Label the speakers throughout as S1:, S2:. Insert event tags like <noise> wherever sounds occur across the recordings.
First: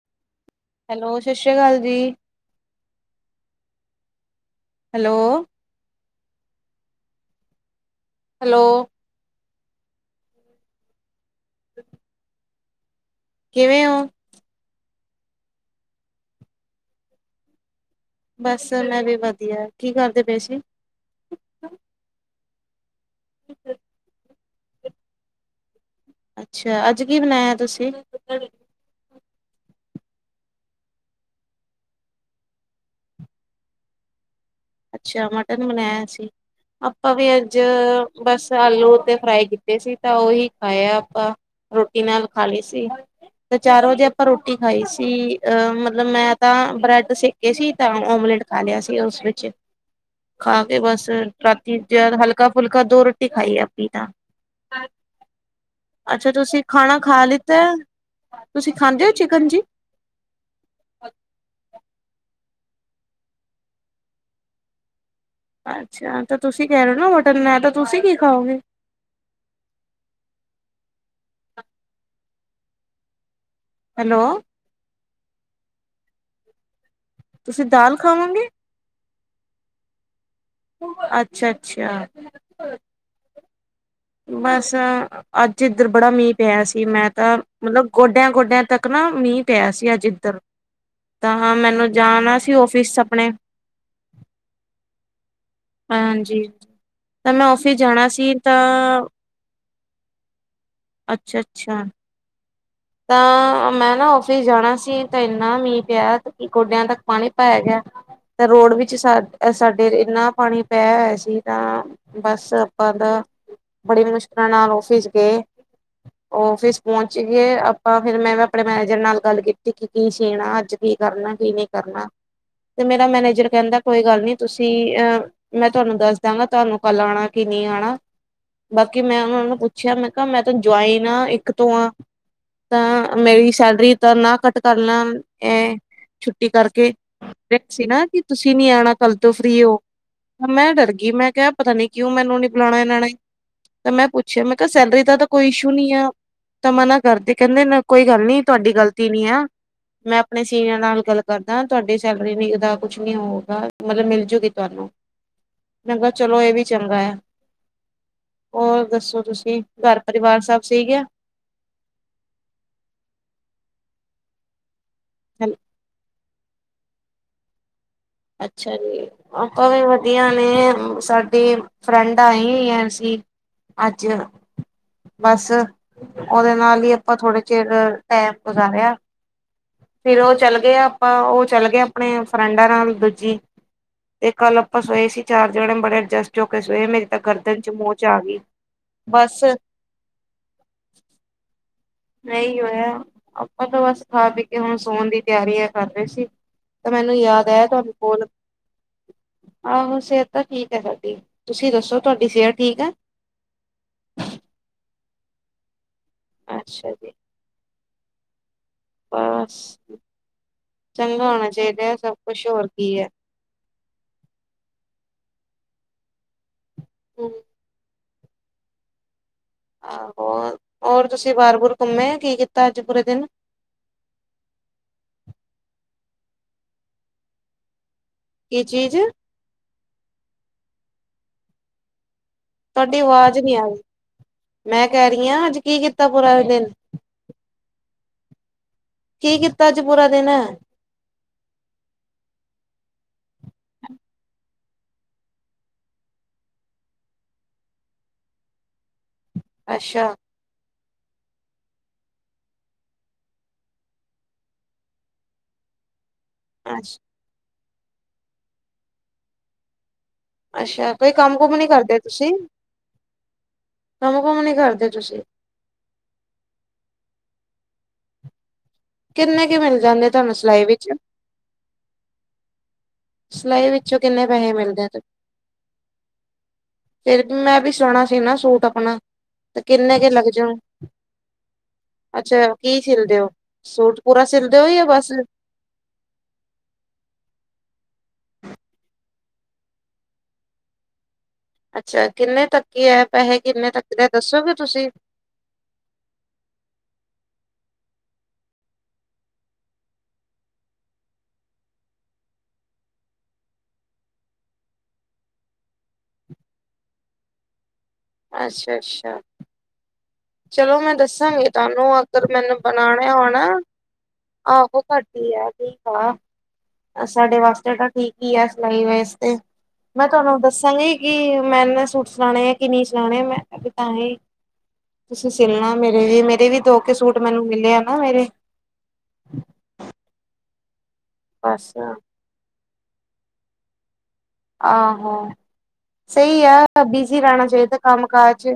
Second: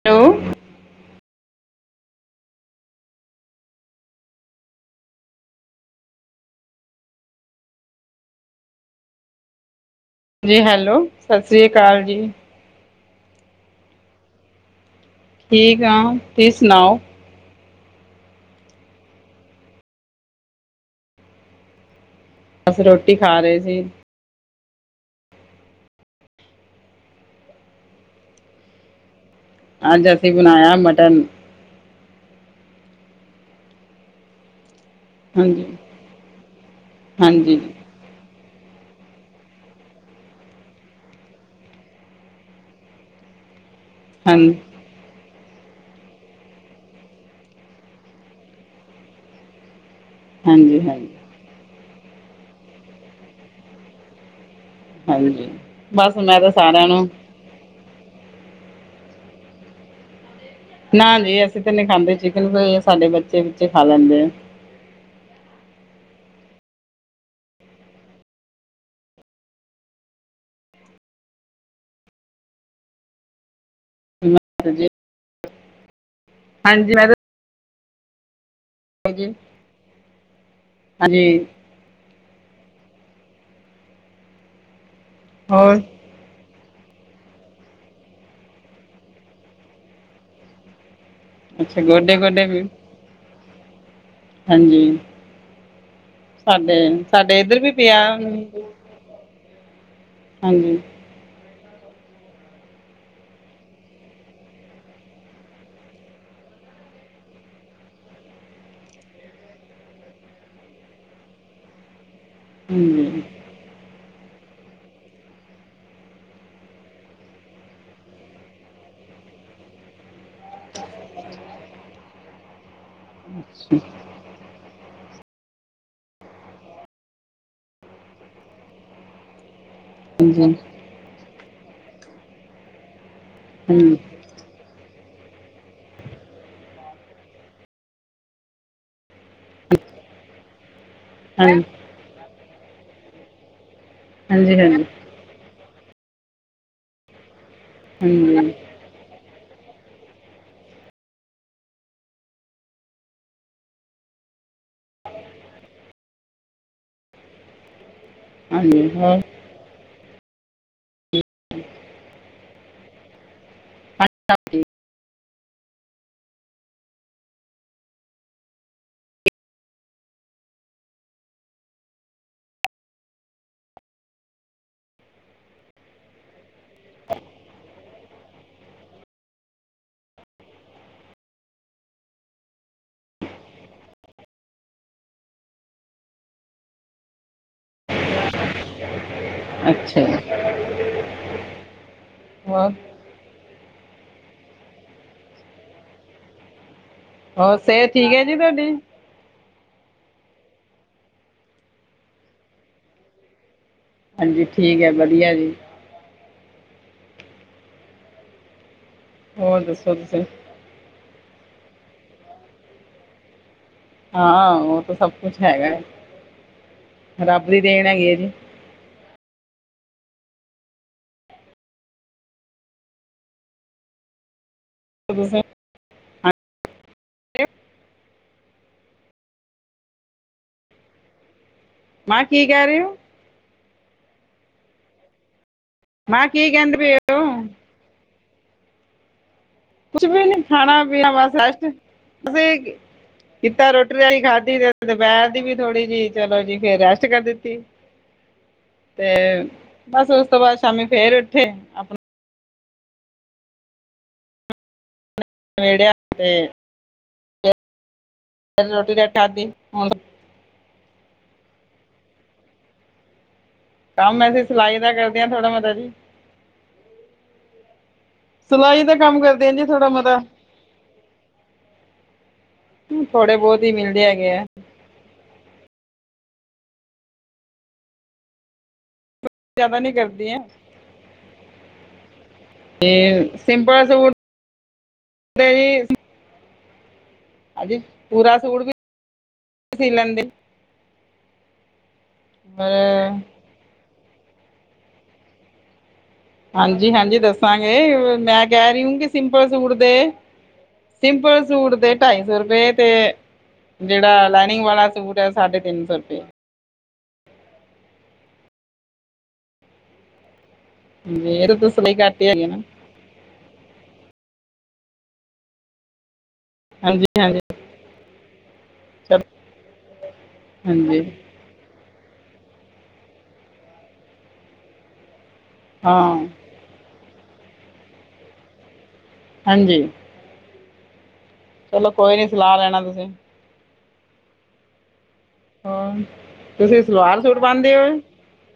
S1: <unintelligible>
S2: Hello, ਸ਼੍ਰੀ ਅਕਾਲ ਜੀ। ਹੈਲੋ ਹੈਲੋ
S1: ਜੀ ਹੈਲੋ, ਸ੍ਰੀ ਅਕਾਲ ਜੀ।
S2: ਕਿਵੇਂ ਓ?
S1: ਠੀਕ ਆਂ, ਤੂਸੀ ਸੁਨਾਓ?
S2: ਬਸ, ਮੈਂ ਵੀ ਵਧੀਆ, ਕੀ ਕਾਰਦੇ ਪਏ ਸੀ਼?
S1: ਬਸ, ਰੋਟੀ ਖਾ ਰਏ ਸੀ।
S2: ਅੱਛਾ, ਅਜ ਕੀ ਬਨਾਇਆ ਤੂਸੀ?
S1: ਅਜ, ਅਸੀ ਬਨਾਇਆ ਮਟਨ।
S2: ਅੱਛਾ
S1: ਹਾਂਜੀ
S2: ਮਟਨ ਬਨਾਇਆ ਸੀ, ਆਪਾਂ ਵੀ
S1: ਹਾਂਜੀ
S2: ਅੱਜ ਬਸ, ਆਲੂ ਤੇ ਫ੍ਰਾਈ ਕੀਤੇ ਸੀ, ਤਾ ਓਹੀ ਖਾਏ ਆਪਾ। ਰੋਟੀ ਨਾਲ ਖਾ ਲਈ ਸੀ, ਤੇ ਚਾਰ ਵਜੇ ਆਪਾਂ
S1: ਹਾਂ
S2: ਰੋਟੀ ਖਾਈ ਸੀ। ਅ ਮਤਲਬ ਮੈਂ ਤਾਂ ਬ੍ਰੈਡ ਸੇਕੇ ਸੀ, ਤਾਂ ਓਮਲੇਟ ਖਾ ਲਿਆ ਸੀ। ਉਸ ਵਿੱਚ ਖਾ ਕੇ
S1: ਹਾਂਜੀ
S2: ਬਸ
S1: ਹਾਂਜੀ
S2: ਰਾਤੀ ਜ ਹਲਕਾ ਫੁਲਕਾ ਦੋ ਰੋਟੀ ਖਾਈ ਆ, ਆਪੀ ਤਾਂ
S1: ਹਾਂਜੀ ਬਸ
S2: ਅੱਛਾ
S1: ਮੈਂ ਤਾਂ
S2: ਤੁਸੀਂ
S1: ਸਾਰਿਆਂ
S2: ਖਾਣਾ
S1: ਨੂੰ
S2: ਖਾ ਲਿੱਤਾ, ਤੁਸੀਂ ਖਾਂਦੇ ਹੋ ਚਿਕਨ ਜੀ?
S1: ਨਾ ਜੀ ਅਸੀਂ ਤਾਂ ਨਹੀਂ ਖਾਂਦੇ ਚਿਕਨ, ਕੋ ਸਾਡੇ ਬੱਚੇ-ਬੁਚੇ ਖਾ ਲੈਂਦੇ ਆ।
S2: ਅੱਛਾ, ਤਾਂ ਤੁਸੀਂ ਕਹਿ ਰਹੇ ਨਾ ਹੋਟਲ ਨਾਲ ਤਾਂ ਤੁਸੀਂ ਕੀ ਖਾਓਗੇ। ਹੈਲੋ
S1: ਹਾਂਜੀ ਮੈਂ,
S2: ਤੁਸੀਂ ਦਾਲ ਖਾਵਾਂਗੇ।
S1: ਹਾਜੀ,
S2: ਅੱਛਾ-ਅੱਛਾ, ਬਸ ਅੱਜ
S1: ਹੋਰ
S2: ਇੱਧਰ ਬੜਾ ਮੀਂਹ ਪਿਆ ਸੀ ਮੈਂ ਤਾਂ ਮਤਲਬ ਗੋਡਿਆਂ ਗੋਡਿਆਂ ਤੱਕ ਨਾ ਮੀਂਹ ਪਿਆ ਸੀ ਅੱਜ ਇੱਧਰ ਤਾਂ ਹਾਂ
S1: ਅੱਛਾ
S2: ਮੈਨੂੰ
S1: ਗੋਡੇ
S2: ਜਾਣਾ
S1: ਗੋਡੇ
S2: ਸੀ
S1: ਵੀ
S2: ਔਫਿਸ ਆਪਣੇ
S1: ਹਾਂਜੀ
S2: ਹਾਂਜੀ
S1: ਸਾਡੇ
S2: ਤਾਂ
S1: ਸਾਡੇ
S2: ਮੈਂ
S1: ਇੱਧਰ ਵੀ
S2: ਆਫਿਸ
S1: ਪਿਆ
S2: ਜਾਣਾ ਸੀ ਤਾਂ
S1: ਹਾਂਜੀ
S2: ਅੱਛਾ ਅੱਛਾ ਤਾਂ ਮੈਂ ਨਾ ਓਫਿਸ ਜਾਣਾ ਸੀ ਤਾਂ ਇੰਨਾ ਮੀਂਹ ਪਿਆ ਕਿ ਗੋਡਿਆਂ ਤੱਕ ਪਾਣੀ ਪਾਇਆ ਗਿਆ ਤਾਂ ਰੋਡ ਵਿੱਚ ਸਾ ਸਾਡੇ ਇੰਨਾ ਪਾਣੀ ਪੈ ਹੋਇਆ ਸੀ, ਤਾਂ ਬਸ ਚ ਆਪਾਂ ਦਾ,
S1: ਹਾਂਜੀ
S2: ਬੜੀ ਮੁਸ਼ਕਿਲਾਂ ਨਾਲ ਔਫਿਸ ਗਏ, ਔਫਿਸ ਪਹੁੰਚ ਗਏ। ਆਪਾਂ ਫੇਰ ਮੈਂ ਵੀ ਆਪਣੇ ਮੈਨੇਜਰ ਨਾਲ ਗੱਲ ਕੀਤੀ, ਕਿ ਅਸੀ ਨਾ ਅੱਜ ਕੀ ਕਰਨਾ ਕੀ ਨਹੀਂ ਕਰਨਾ। ਤੇ ਮੇਰਾ ਮੈਨੇਜਰ ਕਹਿੰਦਾ ਕੋਈ ਗੱਲ ਨੀ ਤੁਸੀਂ ਅਹ ਮੈਂ ਤੁਹਾਨੂੰ ਦੱਸ ਦਾਂਗਾ ਤੁਹਾਨੂੰ ਕੱਲ ਆਉਣਾ ਕਿ ਨਹੀਂ ਆਉਣਾ ਬਾਕੀ ਮੈਂ ਉਹ ਨੂੰ ਪੁੱਛਿਆ ਮੈਂ ਕਿਹਾ ਮੈਂ ਤ
S1: ਹਾਂਜੀ
S2: ਜੁਆਇਨ ਆਾਂ ਇੱਕ ਤੋਂ ਆਾਂ ਤਾਂ ਮੇਰੀ ਸੈਲਰੀ ਤਾਂ ਨਾ ਕੱਟ ਕਰ ਲੈਨ ਇਹ ਛੁੱਟੀ ਕਰਕੇ ਸੀ ਨਾ ਕਿ ਤੁਸੀਂ ਨੀ ਆਉਣਾ ਕੱਲ ਤੋਂ ਫ੍ਰਰੀ ਹੋ ਮੈਂ ਡਰ ਗੀ ਮੈਂ ਕਿਹਾ
S1: ਹਾਂਜੀ
S2: ਪਤਾ ਨੀ ਕਿਉਂ ਮੈਨੂੰ ਨੀ ਬੁਲਾਉਣਾ ਇਹਨਾਂ ਨੇ ਤੇ ਮੈਂ ਪੁੱਛਿਆ
S1: ਹਾਂਜੀ
S2: ਮੈਂ ਕਿਹਾ
S1: ਹਾਂਜੀ
S2: ਸੈਲਰੀ ਦਾ ਕੋਈ ਇਸ਼ੂ ਨੀ ਆ ਤਾਂ ਮਨਾ ਕਰਦੇ ਕਹਿੰਦੇ ਨਾ ਕੋਈ ਗੱਲ
S1: ਹਾਂਜੀ
S2: ਨੀ ਤੁਹਾਡੀ ਗ਼ਲਤੀ ਨੀ ਆ ਮੈਂ ਆਪਣੇ ਸੀਨੀਅਰ ਨਾਲ ਗੱਲ ਕਰਦਾ ਤੁਹਾਡੀ ਸੈਲਰੀ ਨ ਦਾ ਕੁਛ ਨੀ ਹੋਊਗਾ ਮਤਲਬ ਮਿਲਜੂਗੀ ਤੁਹਾਨੂੰ ਮੈ ਕਿਹਾ ਚਲੋ ਇਹ ਵੀ ਚੰਗਾ ਆ ਹੋਰ ਦੱਸੋ ਤੁਸੀਂ ਘਰ ਪਰਿਵਾਰ ਸਭ ਸਹੀਕ ਆ
S1: <inaudible> ਅੱਛਾ ਜੀ
S2: ਹੈੱਲੋ ਅੱਛਾ ਜੀ ਆਪਾਂ ਵੀ ਵਧੀਆ ਨੇ ਸਾਡੇ ਫਰੈਂਡ ਆਈ ਆਸੀਂ ਅੱਜ ਬਸ ਉਹਦੇ ਨਾਲ ਹੀ ਆਪਾਂ ਥੋੜੇ ਚਿਰ ਟੈਮ ਗੁਜ਼ਾਰਿਆ ਫਿਰ ਉਹ ਚੱਲ ਗਏ ਆਪਾਂ ਉਹ ਚੱਲ ਗਏ ਆਪਣੇ ਫਰੈਂਡਾਂ ਨਾਲ ਦੂਜੀ ਤੇ ਕੱਲ ਆਪਾਂ ਸੋਏ ਸੀ ਚਾਰ ਜਣੇ ਬੜੇ ਅਡਜਸਟ ਹੋ ਕੇ ਸੋਏ ਮੇਰੀ ਤਾਂ ਗਰਦਨ ਚ ਮੋਹਚ ਆ ਗਈ ਬਸ
S1: ਅੱਛਾ
S2: ਨਹੀਂ
S1: ਹੋਰ
S2: ਹੋਇਆ ਆਪਾਂ ਤਾਂ ਬਸ ਖਾ ਪੀ ਕੇ ਹੁਣ ਸੋਣ ਦੀ ਤਿਆਰੀ ਆ ਕਰ ਰਹੇ ਸੀ ਤਾਂ ਮੈਨੂੰ ਯਾਦ
S1: ਹੋਰ
S2: ਆ ਤੁਹਾਨੂੰ
S1: ਸਿਹਤ ਠੀਕ ਹੈ
S2: ਕੋਲ
S1: ਜੀ ਤੁਹਾਡੀ
S2: ਆਹੋ ਸਿਹਤ ਤਾਂ ਠੀਕ ਹੈ ਸਾਡੀ ਤੁਸੀਂ ਦੱਸੋ ਤੁਹਾਡੀ ਸਿਹਤ ਠੀਕ ਆ
S1: ਹਾਂਜੀ ਠੀਕ ਹੈ ਵਧੀਆ ਜੀ
S2: ਅੱਛਾ ਜੀ
S1: ਹੋਰ
S2: ਬਸ
S1: ਦੱਸੋ ਤੁਸੀ
S2: ਚੰਗਾ ਹੋਣਾ ਚਾਹੀਦਾ ਸਭ ਕੁਛ ਹੋਰ ਕੀ ਹੈ
S1: ਹਾਂ ਉਹ ਤਾਂ ਸਭ ਕੁਛ ਹੈਗਾ ਰੱਬ ਦੀ ਦੇਣ ਹੈਗੀ ਹੈ ਜੀ
S2: ਆਹੋ ਹੋਰ ਤੁਸੀਂ ਬਾਰ ਬੁਰ ਘੁੰਮੇ ਕੀ ਕੀਤਾ ਅੱਜ ਪੂਰੇ ਦਿਨ
S1: ਅ ਬੀਜ਼ੀ ਤੇ
S2: ਕੀ ਚੀਜ਼
S1: ਮੈਂ ਕੀ ਕਹਿ ਰ
S2: ਤੁਹਾਡੀ ਆਵਾਜ਼ ਨਹੀਂੀ ਆ ਗਈ ਮੈਂ ਕਹਿ ਰਹੀ ਹਾਂ ਅੱਜ ਕੀ ਕੀਤ
S1: ਮਾਂ ਕੀ ਕਹਿੰਦੇ ਪਏ ਓ
S2: ਕੀ ਕੀਤਾ ਅੱਜ
S1: ਕੁਛ
S2: ਪੂਰਾ
S1: ਵੀ
S2: ਦਿਨ
S1: ਨੀ ਖਾਣਾ ਪੀਣਾ ਬਸਸ ਕਿ ਕੀਤਾ ਰੋਟੀ ਰਾ ਹੀ ਖਾਧੀ ਤੇ ਦੁਪਹਿਰ ਦੀ ਵੀ ਥੋੜੀ ਜਿਹੀ ਚਲੋ ਜੀ ਫੇਰ ਰੈਸਟ ਕਰ ਦਿੱਤੀ ਤੇ
S2: ਅੱਛਾ
S1: ਬਸ ਉਸ ਤੋਂ ਬਾਅਦ ਸ਼ਾਮੀ ਫੇਰ ਉੱਠੇ ਆਪਣਾ ਨੇੜੇ ਆਂਦੇ
S2: <unintelligible>
S1: <unintelligible>
S2: ਅੱਛਾ ਕੋਈ ਕੰਮ ਕੁਮ ਨੀ ਕਰਦੇ ਤੁਸੀ
S1: ਕੰਮ ਅਸੀਂ ਸਿਲਾਈ ਦਾ ਕਰਦੇ ਹ ਥੋੜਾ ਮਤਾ ਜੀ ਸਵਾਈ ਦਾ ਕੰਮ ਕਰਦੇ
S2: ਕਿੰਨੇ
S1: ਹੈ
S2: ਕੁ
S1: ਜੀ
S2: ਮਿਲ
S1: ਥੋੜਾ
S2: ਜਾਂਦੇ
S1: ਬੋਤਤਾ
S2: ਤੁਹਾਨੂੰ ਸਿਲਾਈ ਵਿੱਚ
S1: ਬਹੁਤ
S2: ਸਿਲਾਈ
S1: ਹੀ
S2: ਵਿੱਚੋਂ
S1: ਮਿਲਦੇ
S2: ਕਿੰਨੇ
S1: ਹੈਗੇ
S2: ਪੈਹੇ ਮਿਲਦੇ ਆ ਤ ਫੇਰ ਮੈਂ ਵੀ ਸੋਣਾ ਸੀ ਨਾ ਸੂਟ ਆਪਣਾ ਤੇ
S1: ਜ਼ਿਆਦਾ ਨਹੀਂ
S2: ਕਿੰਨੇ ਕੁ ਲੱਗ
S1: ਕਰਦੀ ਆ
S2: ਜਉ ਅੱਛਾ ਕੀ ਸੀਛਲਦੇ ਹੋ ਸੂਟ ਪੂਰਾ ਸਿਲਦੇ ਹੋ ਯਾ ਬਸ
S1: <unintelligible> ਅਜੀ ਪੂਰਾ ਸੂਟ ਵੀ ਸੀ ਲੈਂਦੇ
S2: ਅੱਛਾ ਕਿੰਨੇ ਤੱਕ ਹੀ ਹੈ
S1: ਪਰ
S2: ਪੈਹੇ ਕਿੰਨੇ ਤੱਕ ਦੇ ਦੱਸੋਗੇ ਤੁਸੀ
S1: ਹਾਂਜੀ ਹਾਂਜੀ ਦੱਸਾਂਗੇ ਮੈਂ ਕਹਿ ਰਹੀ ਹਊਂਗੀ ਸਿੰਪਲ ਸੂਟ ਦੇ ਸਿੰਪਲ ਸੂਟ ਦੇ ਢਾਈ ਸੌ ਰੁਪਏ ਤੇ ਜਿਹੜਾ ਲਾਈਨਿੰਗ ਵਾਲਾ ਸੂਟ ਏ ਸਾਢੇ ਤਿੰਨ ਸੌ ਰੁਪਏ
S2: ਅੱਛਾ ਅੱਛਾ ਚਲੋ ਮੈਂ
S1: ਜੀ
S2: ਦੱਸਾਂਗੀ
S1: ਇਹ ਤਾਂ ਸਿਲਾਈ
S2: ਤੁਹਾਨੂੰ
S1: ਘੱਟ
S2: ਅਗਰ
S1: ਹੀ ਹੈਗੀ ਹੈ
S2: ਮੈਨੂੰ
S1: ਨਾ
S2: <unintelligible> ਆਹੋ ਕਰਦੀ ਆ ਠੀ ਕਾ
S1: ਹਾਂਜੀ
S2: ਸਾਡੇ
S1: ਹਾਂਜੀ
S2: ਵਾਸਤੇ ਤਾ ਠੀਕ ਹੀ ਆ ਸਿਲਾਈ
S1: ਚਲੋ
S2: ਵਾਸਤੇ ਮੈਂ ਤੁਹਾਨੂੰ ਦੱਸਾਂਗੀ
S1: ਹਾਂਜੀ
S2: ਕਿ ਮੈਨੇ ਸੂ ਸੁਣਾਣੇ ਆ ਕਿ ਨਹੀਂ ਸੁਣਾਣੇ ਮੈਂ ਤਾਂ ਹੀ ਤੁਸੀਂ ਸਿਲਣਾ
S1: ਹਾਂ
S2: ਮੇਰੇ ਵੀ ਮੇਰੇ ਵੀ ਦੋ ਸੂਟ ਮੈਨੂੰ ਮਿਲੇਆ ਨਾ ਮੇਰੇ
S1: ਹਾਂਜੀ
S2: ਬਸ
S1: ਚਲੋ ਕੋਈ ਨੀ ਸਲਾਹ ਲੈਣਾ ਤੁਸੀ
S2: ਆਹੋ
S1: ਹੋਰ
S2: ਸਹੀ
S1: ਤੁਸੀਂ
S2: ਆ ਬਿਜੀ
S1: ਸਲਵਾਰ ਸੂਟ
S2: ਰਹਿਣਾ
S1: ਪਾਉਂਦੇ
S2: ਚਾਹੀਦਾ
S1: ਹੋ
S2: ਕੰਮ ਕਾਜ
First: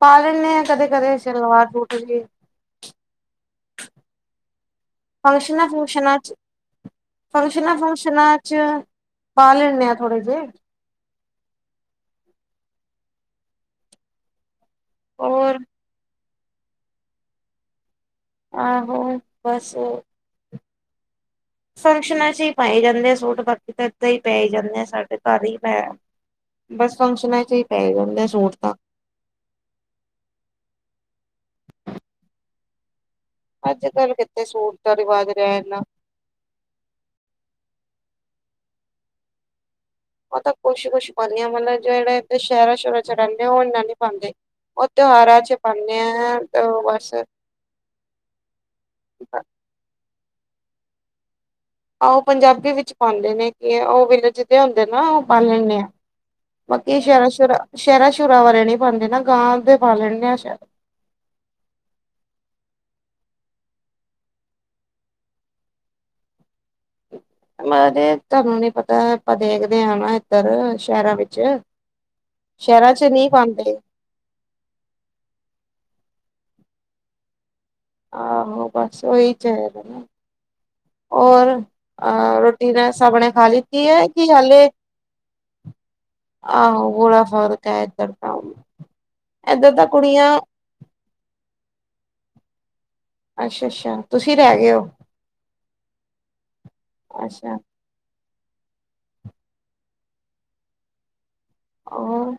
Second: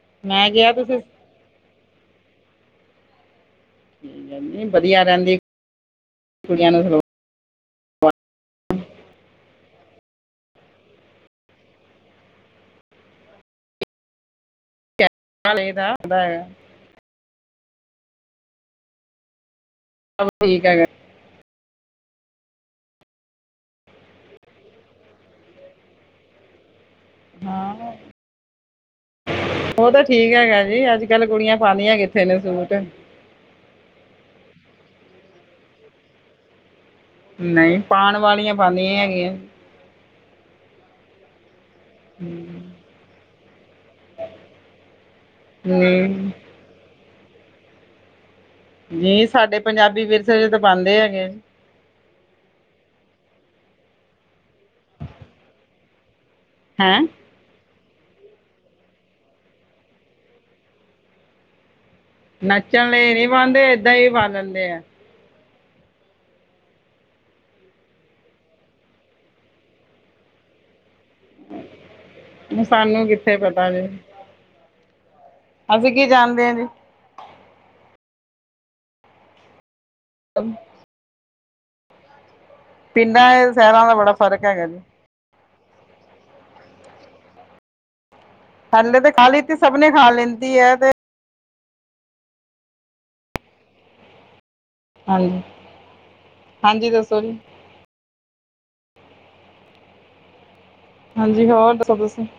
S2: ਪਾ ਲੈਂਦੇ
S1: ਮੈਂ
S2: ਹਾਂ
S1: ਕਿਹਾ
S2: ਕਦੇ
S1: ਤੁਸੀਂ
S2: ਕਦੇ ਸਲਵਾਰ ਬੂਟ ਵੀ
S1: ਨਹੀਂ ਵਧੀਆ ਰਹਿੰਦੀ
S2: ਫੰਸ਼ਨਾਂ ਫੂੰਸ਼ਨਾ
S1: ਕੁੜੀਆਂ ਨੂੰ ਸਲਵਾਰ
S2: ਫੰਕਸ਼ਨਾਂ ਫੂੰਕਸ਼ਨਾਂ ਚ ਪਾ ਲੈਨੇ ਆ ਥੋੜੇ ਜਹੇ ਹੋਰ
S1: ਹਲੇ ਦਾ <unintelligible>
S2: ਆਹੋ ਬਸ
S1: <unintelligible>
S2: ਫੰਕਸ਼ਨਾਂ ਚ ਹੀ ਪਾਏ ਜਾਂਦੇ ਆ ਸੂਟ ਬਾਕੀ ਤਾਂ ਇਦਾਂ ਹੀ ਪੈ ਹੀ ਜਾਂਦੇ ਆ ਸਾਡੇ ਘਰ ਹੀ ਪੈ ਬਸ ਫੰਕਸ਼ਨਾਂ ਚ ਹੀ ਪੈ
S1: ਹਾਂ
S2: ਜਾਂਦੇ ਸੂਟ ਤਾਂ
S1: ਉਹ ਤਾਂ ਠੀਕ ਹੈਗਾ ਜੀ ਅੱਜ ਕੱਲ ਕੁੜੀਆਂ ਪਾਦੀਆਂ ਕਿੱਥੇ ਨੇ ਸੂਟ
S2: ਅੱਜ ਕੱਲ੍ਹ ਕਿੱਥੇ ਸੂਟ ਦਾ ਰਿਵਾਜ ਰਿਹਾ ਇਨਾ
S1: ਨਹੀਂ ਪਾਣ ਵਾਲੀਆਂ ਪਾਂਦੀਆਂ ਹੈਗੀਐਂ
S2: ਉਹ ਤਾਂ ਕੁੱਛ ਕੁੱਛ ਪਾਦੀ ਆਂ ਮਤਲਬ ਜਿਹੜੇ ਇਥ
S1: ਹਮ,
S2: ਸ਼ਹਿਰਾਂ ਸ਼ੁਹਰਾ ਚ ਰੈਂਦੇ ਆ ਉਹ ਇੰਨਾ ਨੀ ਪਾਂਦੇ ਉਹ ਤਿਉਹਾਰਾਂ ਚ ਪਾਨੇਂ
S1: ਨਹੀਂ
S2: ਆ ਓਹ ਬਸ
S1: ਨੀ ਸਾਡੇ ਪੰਜਾਬੀ ਵਿਰਸੇ ਤਾਂ ਪਾਂਦੇ ਹੈਗੇ
S2: ਆਹ ਉਹ ਪੰਜਾਬੀ ਵਿੱਚ ਪਾਂਦੇ ਨੇ ਕਿ ਉਹ ਵਿਲੇਜ ਦੇ ਹੁੰਦੇ ਨਾ ਉਹ ਪਾਲਨੇ ਆ ਬਾਕੀ
S1: ਹੈਂ
S2: ਸ਼ਹਿਰਾਂ ਸ਼ੁਰਾ ਸ਼ਹਿਰਾਂ ਸ਼ੁਰਾਂ ਵਾਰੇ ਨੀ ਪਾਂਨਦੇ ਨਾ ਗਾਂਹ ਦੇ ਪਾ ਲੈਨਦੇ ਆ ਸ਼ਹਿਰ
S1: ਨੱਚਨ ਲਈ ਨਹੀਂ ਪਾਂਨਦੇ ਏਦਾਂ ਹੀ ਪਾ ਲੈਂਦੇ ਆ
S2: ਤੁਹਾਨੂੰ ਨੀ ਪਤਾ ਆਪਾ ਦੇਖਦੇ ਆ ਨਾ ਇੱਧਰ ਸ਼ਹਿਰਾਂ ਵਿੱਚ ਸ਼ਹਿਰਾਂ ਚ
S1: ਸਾਨੂੰ
S2: ਨਹੀਂ
S1: ਕਿੱਥੇ ਪਤਾ
S2: ਪਾਂਨਦੇ
S1: ਜੀ ਅਸੀਂ ਕੀ ਜਾਨਦੇ ਹਾਂ ਜੇ
S2: ਆਹੋ ਬਸ ਓਹੀ ਚ ਹੈ
S1: ਹਮ
S2: ਔਰ ਅਹ ਰੋਟੀ ਨੇ ਸਾਬਣੇ
S1: ਪਿੰਡਾਂ
S2: ਖਾ
S1: ਸ਼ਹਿਰਾਂ
S2: ਲਿੱਤੀ
S1: ਦਾ
S2: ਹੈ
S1: ਬੜਾ
S2: ਕਿ
S1: ਫਰਕ ਹੈਗਾ
S2: ਹਾਲੇ
S1: ਜੀ
S2: ਆਹੋ ਗੁਲਾ ਫਰ ਕ
S1: ਥੱਲੇ ਤੇ ਖਾਲੀ ਤੇ ਸਭ ਨੇ ਖਾ
S2: ਕੁੜੀਆਂ
S1: ਲੈਂਦੀ ਹੈ ਤੇ
S2: ਅੱਛਾ ਅੱਛਾ ਤੁਸੀਂ ਰਹਿ ਗਏ ਹੋ
S1: ਹਾਂਜੀ ਜ ਹਾਂਜੀ ਦੱਸੋ ਜੀ
S2: ਅੱਛਾ
S1: ਹਾਂਜੀ ਹੋਰ ਦੱਸੋ ਤੁਸੀਂ
S2: ਹੋਰ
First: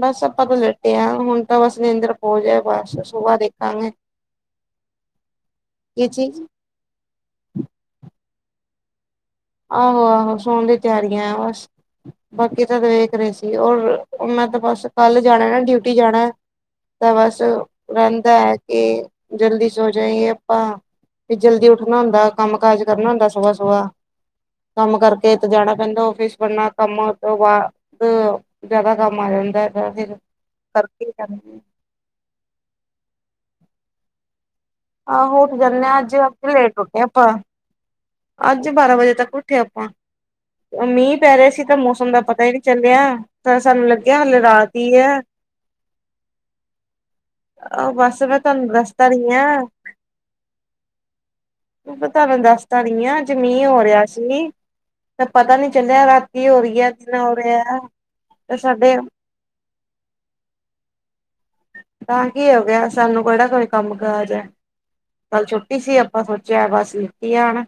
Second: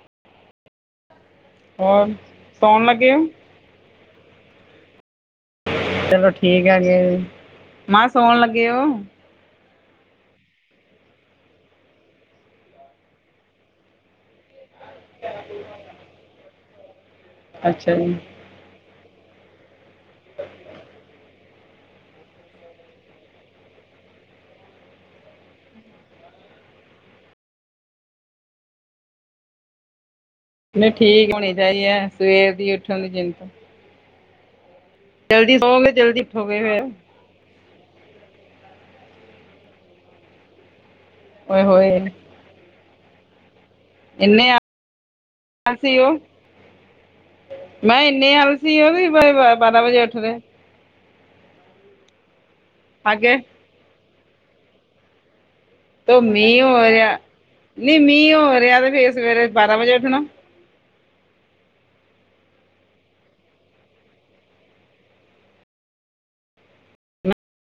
S2: ਬਸ ਆਪਾਂ ਤੋਂ ਲਟੇ ਆ ਹੁਣ ਤਾਂ ਬਸ ਨਿੰਦਰ
S1: ਹੋਰ
S2: ਪਹੁੰਚ ਜਾ
S1: ਸੌਣ
S2: ਬਸ
S1: ਲੱਗੇ ਹੋ
S2: ਸੁਬਾਹ ਦੇਖ <unintelligible>
S1: ਚਲੋ ਠੀਕ ਹੈਗੇ ਮਾਂ ਸੋਨ ਲੱਗੇ ਓਹ
S2: ਆਹੋ ਆਹੋ ਸੋਨ ਦੀ ਤਿਆਰੀਆਂ ਬਸ ਬਾਕੀ ਤਾਂ ਵੇਖ ਰਹੇ ਸੀ ਓਰ ਮੈਂ ਤਾ ਬਸ ਕੱਲ ਜਾਣਾ ਨਾ ਡਿਊਟੀ ਜਾਣਾ ਤਾਂ ਬਸ
S1: ਅੱਛਾ ਜੀ
S2: ਰਹਿੰਦਾ ਹੈ ਕੇ ਜਲਦੀ ਸੋ ਜਾਈਏ ਆਪਾਂ ਵੀ ਜਲਦੀ ਉੱਠਣਾ ਹੁੰਦਾ ਕੰਮ ਕਾਜ ਕਰਨਾ ਹੁੰਦਾ ਸਬ ਸਹ ਕੰਮ ਕਰਕੇਥ ਜਾਣਾ ਪੈਂਦਾ ਫਿਸ ਬਣਨਾ ਕੰਮ ਤੋਂ ਬਾਅਦ ਜ਼ਿਆਦਾ ਕੰਮ ਆ ਜਾਂਦਾ ਹੈ ਤਾਂ ਫਿਰ
S1: ਨਹੀਂ
S2: ਕਰਕੇ ਹੀ
S1: ਠੀਕ ਹੋਣੀ
S2: ਜਾਂਦੇ
S1: ਚਾਹੀਦੀ ਹੈ ਸਵੇਰ ਦੀ ਉੱਠਣ ਦੀ ਜਿੰਤ
S2: ਆਹ ਹੋ ਤੇ ਜਾਂਦੇ
S1: ਸੌਂਗੇ
S2: ਹਾਂ ਅੱਜ
S1: ਜਲਦੀ ਉੱਠੋਗੇ
S2: ਲੇਟ
S1: ਫਿਰ
S2: ਉੱਠੇ ਆਪਾਂ ਅੱਜ ਬਾਰਾਂ ਵਜੇ ਤੱਕ ਉੱਠੇ ਆਪਾਂ ਅਮੀਰ ਪੈ ਰਿਹਾ
S1: ਓਏ
S2: ਸੀ ਤਾਂ
S1: ਹੋਏ
S2: ਮੌਸਮ ਦਾ ਪਤਾ ਹੀ ਨਹੀਂੀ ਚੱਲਿਆ ਤਾਂ ਸਾਨੂੰ ਲੱਗ ਕੀ ਹਾਲ
S1: ਇੰਨੇ
S2: ਰਾਤ ਹੀ ਹੈ
S1: ਆਲਸੀ ਹੋ
S2: ਆ
S1: ਮੈਂ
S2: ਬੱਸ
S1: ਇੰਨੇ
S2: ਪਤਾਾਨੂੰ
S1: ਆਲਸੀ ਹੋ ਵੀ
S2: ਰਸਤਾ ਰੀਆਂ
S1: ਵਜੇ ਉੱਠਦੇ
S2: ਤੁਹਾਨੂੰ ਦੱਸਦਾ ਨੀ ਆ
S1: ਅੱਗੇ
S2: ਜਮੀਹ ਹੋ ਰਿਹਾ ਸੀ ਤੇ ਪਤਾ ਨੀ ਚੱਲਿਆ
S1: ਤੋ
S2: ਰਾਤੀ ਹੋ
S1: ਮੀਂਹ
S2: ਰਹੀ ਹੈ
S1: ਰਿਹਾ
S2: ਕਿੰਨਾ ਹੋ ਰਿਹਾ ਤੇ ਸਾਡੇ
S1: ਬਾਰਾਂ ਵਜੇ ਉਠ ਨਾ
S2: ਤਾਂ ਕੀ ਹੋ ਗਿਆ ਸਾਨੂੰ ਕਿਹੜਾ ਕੋਈ ਕੰਮ ਕਾਜ ਹੈ ਕੱਲ ਛੁੱਟੀ ਸੀ ਆਪਾਂ ਸੋਚਿਆ ਬਸ ਲਿਤੀ ਆ ਆ ਨਾ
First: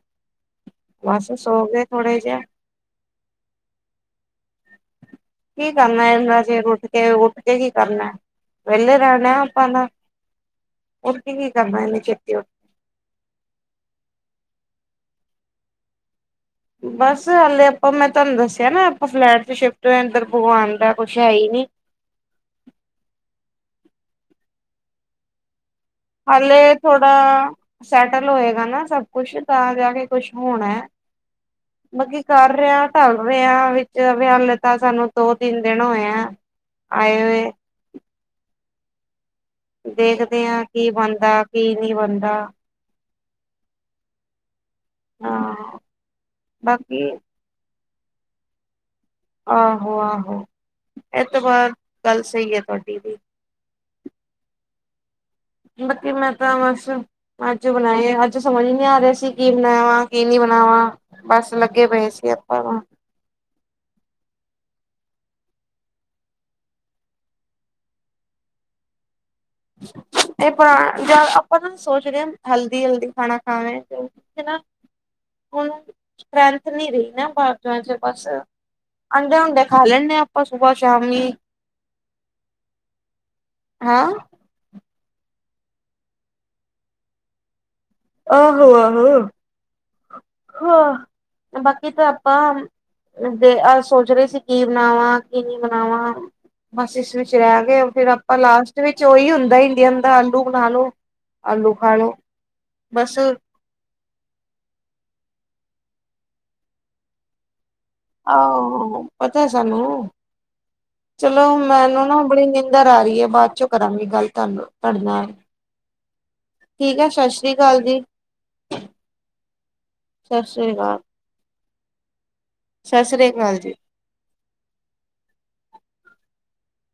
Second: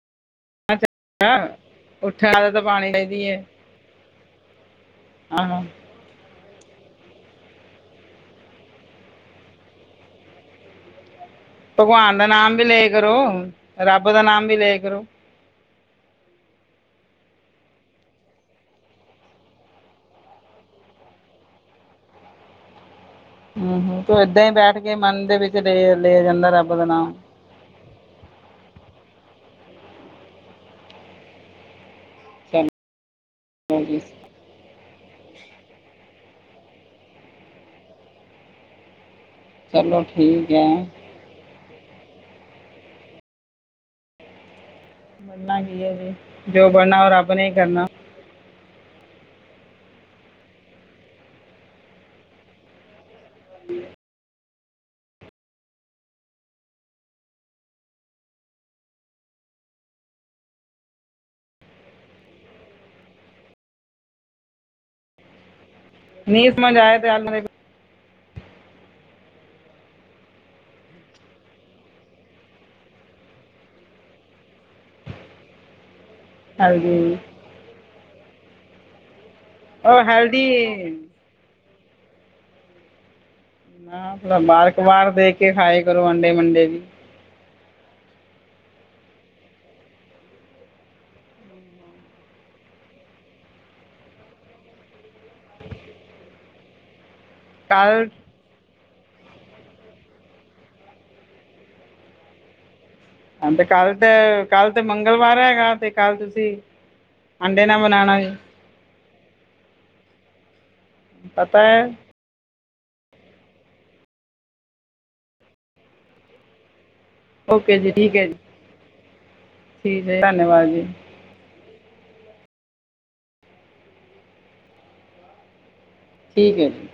S1: ਉੱਠਣ
S2: ਜਿਹੇ
S1: ਦਾ ਤਾਂ ਪਾਣੀ ਚਾਹੀਦੀ ਹੈ ਆਹ
S2: ਕੀ ਕਰਨਾ ਇਹਦਾ ਫਿਰ ਉੱਠ ਕੇ ਉੱਠ ਕੇ ਕੀ ਕਰਨਾ ਵਿਹਲੇ ਰਹਿਣਾ ਆਪਾਂ ਦਾ ਉਹਰ ਕੀ ਕੀ ਕਰ
S1: ਭਗਵਾਨ ਦਾ ਨਾਮ ਵੀ ਲੈ ਕਰੋ ਰੱਬ ਦਾ ਨਾਮ ਵੀ ਲੈ ਕਰੋ
S2: ਬਸ ਹਾਲੇ ਆਪਾਂ ਮੈਂ ਤੁਹਾਨੂੰ ਦੱਸਿਆ ਨਾ ਆਪਾਂ ਫਲੈਟ ਚ ਸ਼ਿਫਟ ਹੋਏ ਇੰਧਰ ਭਗਵਾਨ ਦਾ ਕੁਛ ਹੈ ਹੀ ਨਹੀਂੀ
S1: ਹਮ ਹਮ ਤੂੰ ਏਦਾਂ ਹੀ ਬੈਠ ਕੇ ਮਨ ਦੇ ਵਿੱਚ ਲ ਲਿਆ ਜਾਂਦਾ
S2: ਹਾਲੇ
S1: ਰੱਬ ਦਾ
S2: ਥੋੜਾ
S1: ਨਾਮ
S2: ਸੈਟਲ ਹੋਏਗਾ ਨਾ ਸਭ ਕੁੱਛ ਤਾਂ ਜਾ ਕੇ ਕੁਛ ਹੋਣਾ ਹੈ ਮਬੀ ਕਰ
S1: ਚਲੋ
S2: ਰਿਹਾ ਢਲ ਰਿਹਾ
S1: ਜੀ
S2: ਵਿੱਚ ਵਿ ਹ ਲਤਾ ਸਾਨੂੰ ਦੋ ਤਿੰਨ ਦਿਨ ਹੋਇਆ ਆਏ
S1: ਚਲੋ
S2: ਦੇਖਦੇ
S1: ਠੀਕ
S2: ਹਾਂ
S1: ਹੈ
S2: ਕੀ ਬਣਦਾ ਕੀ ਨਹੀਂ ਬਣਦਾ
S1: ਬਣਨਾ
S2: ਹਾਂ
S1: ਕੀ ਹੈ ਜੀ ਜੋ ਬਣਨਾ
S2: ਬਾਕੀ
S1: ਉਹ ਰੱਬ ਨੇ ਹੀ ਕਰਨਾ
S2: ਆਹੋ ਆਹੋ ਇਹ ਤੋਂ ਬਾਅਦ ਗੱਲ ਸਹੀ ਹੈ ਤੁਹਾਡੀ ਵੀ ਬਾਕੀ ਮੈਂ ਤਾਂ ਬੱਸ ਅੱਜ ਬਣਾਏ ਅੱਜ ਸਮਝ ਹੀ ਨਹੀਂ ਆ ਰਿਹਾ ਸੀ। ਕੀ ਬਣਾਵਾ ਕਿ ਨੀ ਬਣਾਵਾਂ ਬਸ ਲੱਗੇ ਪਏ ਸੀ ਆਪਾਂ
S1: ਨੀ ਮਨ ਆਏ ਤੇ ਅਲਮ
S2: ਇਹ ਪੁਰਾ ਜਾਂ ਆਪਾਂ ਨਾ ਸੋਚ ਰਹੇ ਹਾਂ ਹੈਲਦੀ ਹੈਲਦੀ ਖਾਣਾ ਖਾਵੇ ਨਾ ਹੋਰ ਸਟਰ੍ਰੈਂਥ ਨੀ ਰਹੀ
S1: ਹੈਲਦੀ
S2: ਨਾ ਪਾਸਤਾ ਚ ਬਸ ਅਡੇ ਹੁਦੇ ਖਾ
S1: ਉਹ
S2: ਲੈਂਦੇ ਹਾਂ ਆਪਾਂ
S1: ਹੈਲਦੀ
S2: ਸੁਬਹ ਸ਼ਾਮੀ ਹੈਂ।
S1: ਨਾ ਵਾਰ ਕ ਵਾਰ ਦੇਖ ਕੇ ਖਾਏ ਕਰੋ ਅੰਡੇ ਮੰਡੇ ਵੀ
S2: ਆਹਹੋ ਆਹੋ ਹ ਬਾਕੀ ਤਾਂ ਆਪਾ ਜ ਅਜ ਸੋਚ ਰਹੇ ਸੀ ਕੀ ਬਣਾਵਾਂ ਕੀ ਨਹੀਂ ਬਣਾਵਾਂ। ਬਸ ਇਸ ਵਿੱਚ ਰਹਿ ਗਏ
S1: ਕੱਲ
S2: ਫਿਰ ਆਪ ਪਰ ਲਾਸਟ ਵਿੱਚ ਉਹੀ ਹੁੰਦਾ ਇੰਡੀਅਨ ਦਾ ਆਲੂ ਬਣਾ ਲਓ ਆਲੂ ਖਾ ਲਓ। ਬਸ
S1: ਤੇ ਕੱਲ ਤੇ ਕੱਲ ਤੇ ਮੰਗਲਵਾਰ ਹੈਗਾ ਤੇ ਕੱਲ ਤੁਸੀਂ ਅੰਡੇ ਨ ਬਨਾਣਾ
S2: ਆਹੋ ਪਤਾ ਸਾਨੂੰ ਚਲੋ
S1: ਪਤਾ ਹੈ
S2: ਮੈਨੂੰ ਨਾ ਬੜੀ ਨਿੰਦ ਨੀਦਰ ਆ ਰਹੀ ਹੈ ਬਾਅਦ ਚੋਂ ਕਰਾਂਗੇ ਗੱਲ ਤੁਹਾਨੂੰ ਤੁਹਾਡੇ ਨਾਲ ਠੀਕ ਹੈ ਸਤਿ ਸ਼੍ਰੀ
S1: ਓਕੇ
S2: ਅਕਾਲ ਜੀ,
S1: ਠੀਕ ਹੈ ਠੀਕ ਹੈ
S2: ਸਤਿ
S1: ਧੰਨਵਾਦ
S2: ਸ੍ਰੀ
S1: ਜੀ
S2: ਅਕਾਲ। ਸਤਿ ਸ੍ਰੀ ਅਕਾਲ ਜੀ।
S1: ਠੀਕ ਹੈ ਜੀ।